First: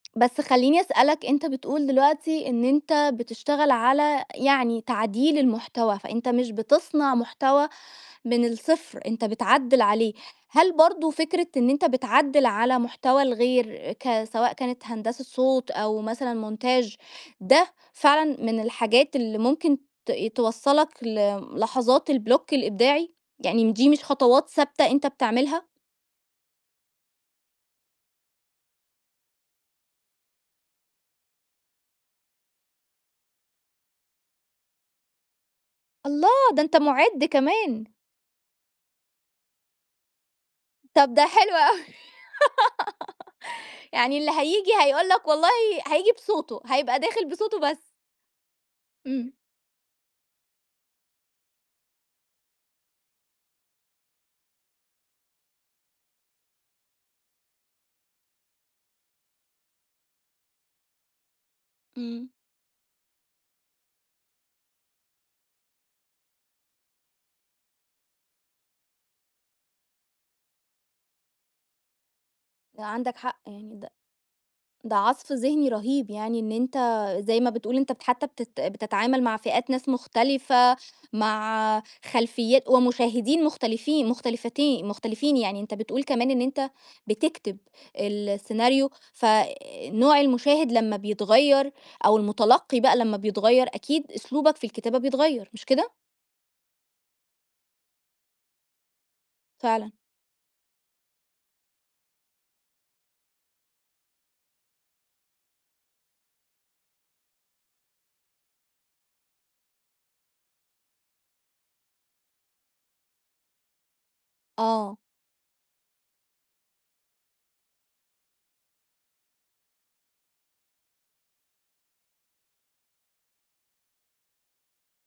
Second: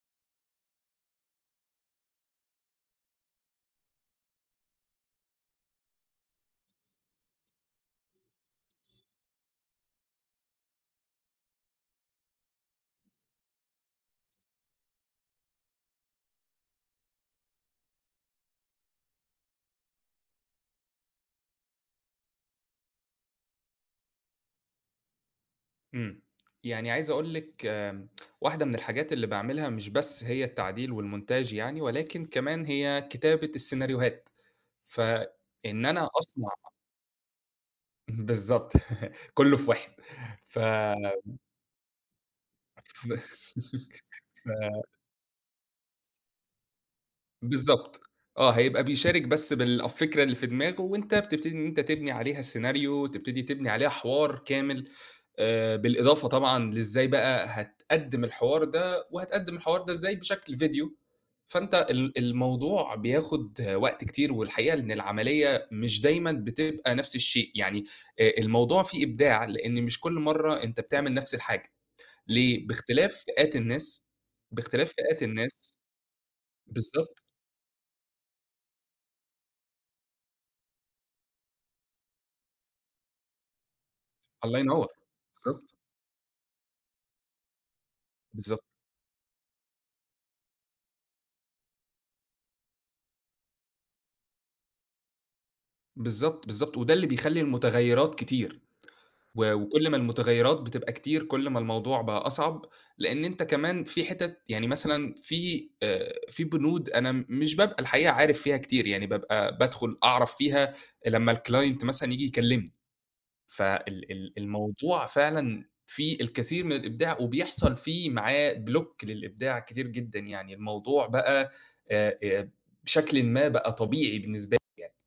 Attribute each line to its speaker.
Speaker 1: بس خلّيني أسألك أنت بتقول دلوقتي إن أنت بتشتغل على يعني تعديل المحتوى، فأنت مش بتصنع محتوى من الصفر أنت بتعدّل عليه، هل برضه فكرة إن أنت بتعدّل على محتوى الغير ك سواء كانت هندسة صوت، أو مثلًا montage، ده فعلًا من الحاجات اللي ممكن ت توصّلك ل لحظات الblock الإبداعي، يعني دي مش خطوات ثابتة أنت بتعملها؟
Speaker 2: إمم، يعني عايز أقول لِك آآ واحدة من الحاجات اللي باعملها مش بس هي التعديل والmontage يعني، ولكن كمان هي كتابة السيناريوهات، فإن أنا
Speaker 1: الله!
Speaker 2: أصنع
Speaker 1: ده أنت مُعد كمان.
Speaker 2: بالضبط، كلّه في واحد ف
Speaker 1: طَب ده حلو أوي
Speaker 2: ف
Speaker 1: يعني اللي
Speaker 2: ف
Speaker 1: هييجي هيقول لك والله هييجي بصوته، هيبقى داخل بصوته بس.
Speaker 2: بالضبط آه، هيبقى بيشارك
Speaker 1: إمم.
Speaker 2: بس بالفكرة اللي في دماغه وأنت بتبتدي إن أنت تبني عليها السيناريو تبتدي تبني عليها حوار كامل، آآ بالإضافة طبعًا لإزاي بقى هتقدّم الحوار ده وهتقدّم الحوار ده إزاي بشكل فيديو. فأنت ال
Speaker 1: إمم.
Speaker 2: الموضوع بياخد وقت كتير والحقيقة إن العمليّة مش دايمًا بتبقى نفس الشيء، يعني آآ الموضوع فيه إبداع لإن مش كل مرّة أنت بتعمل نفس الحاجة، ليه؟ باختلاف
Speaker 1: عندك حق
Speaker 2: فئات
Speaker 1: يعني د
Speaker 2: الناس، باختلاف
Speaker 1: ده
Speaker 2: فئات
Speaker 1: عصف ذهني
Speaker 2: الناس
Speaker 1: رهيب يعني إن أنت
Speaker 2: بالضبط.
Speaker 1: زي ما بتقول أنت حتّى بتت بتتعامل مع فئات ناس مختلفة، مع خلفيات ومشاهدين مختلفين
Speaker 2: الله
Speaker 1: مختلفتين
Speaker 2: ينور!
Speaker 1: مختلفين، يعني
Speaker 2: بالضبط.
Speaker 1: أنت بتقول كمان إن أنت بتكتب
Speaker 2: بالضبط.
Speaker 1: السيناريو ف آآ نوع المشاهد لمّا بيتغيّر، أو المتلقي بقى لمّا بيتغيّر، أكيد أسلوبك في الكتابة بيتغيّر مش كده؟
Speaker 2: بالضبط، بالضبط وده اللي بيخلّي المتغيّرات كتير، و وكل
Speaker 1: فعلًا.
Speaker 2: ما المتغيّرات بتبقى كتير كل ما الموضوع بقى أصعب، لأن أنت كمان في حتت يعني مثلًا في آآ في بنود أنا م مش بابقى الحقيقة عارف فيها كتير يعني بابقى بادخل أعرف فيها لمّا الclient مثلًا ييجي يكلمني. ف ال ال
Speaker 1: آه.
Speaker 2: الموضوع فعلًا فيه الكثير من الإبداع وبيحصل فيه معاه block للإبداع كتير جدًا، يعني الموضوع بقى آآ، آآ، بشكلٍ ما بقى طبيعي بالنسبة لي يعني.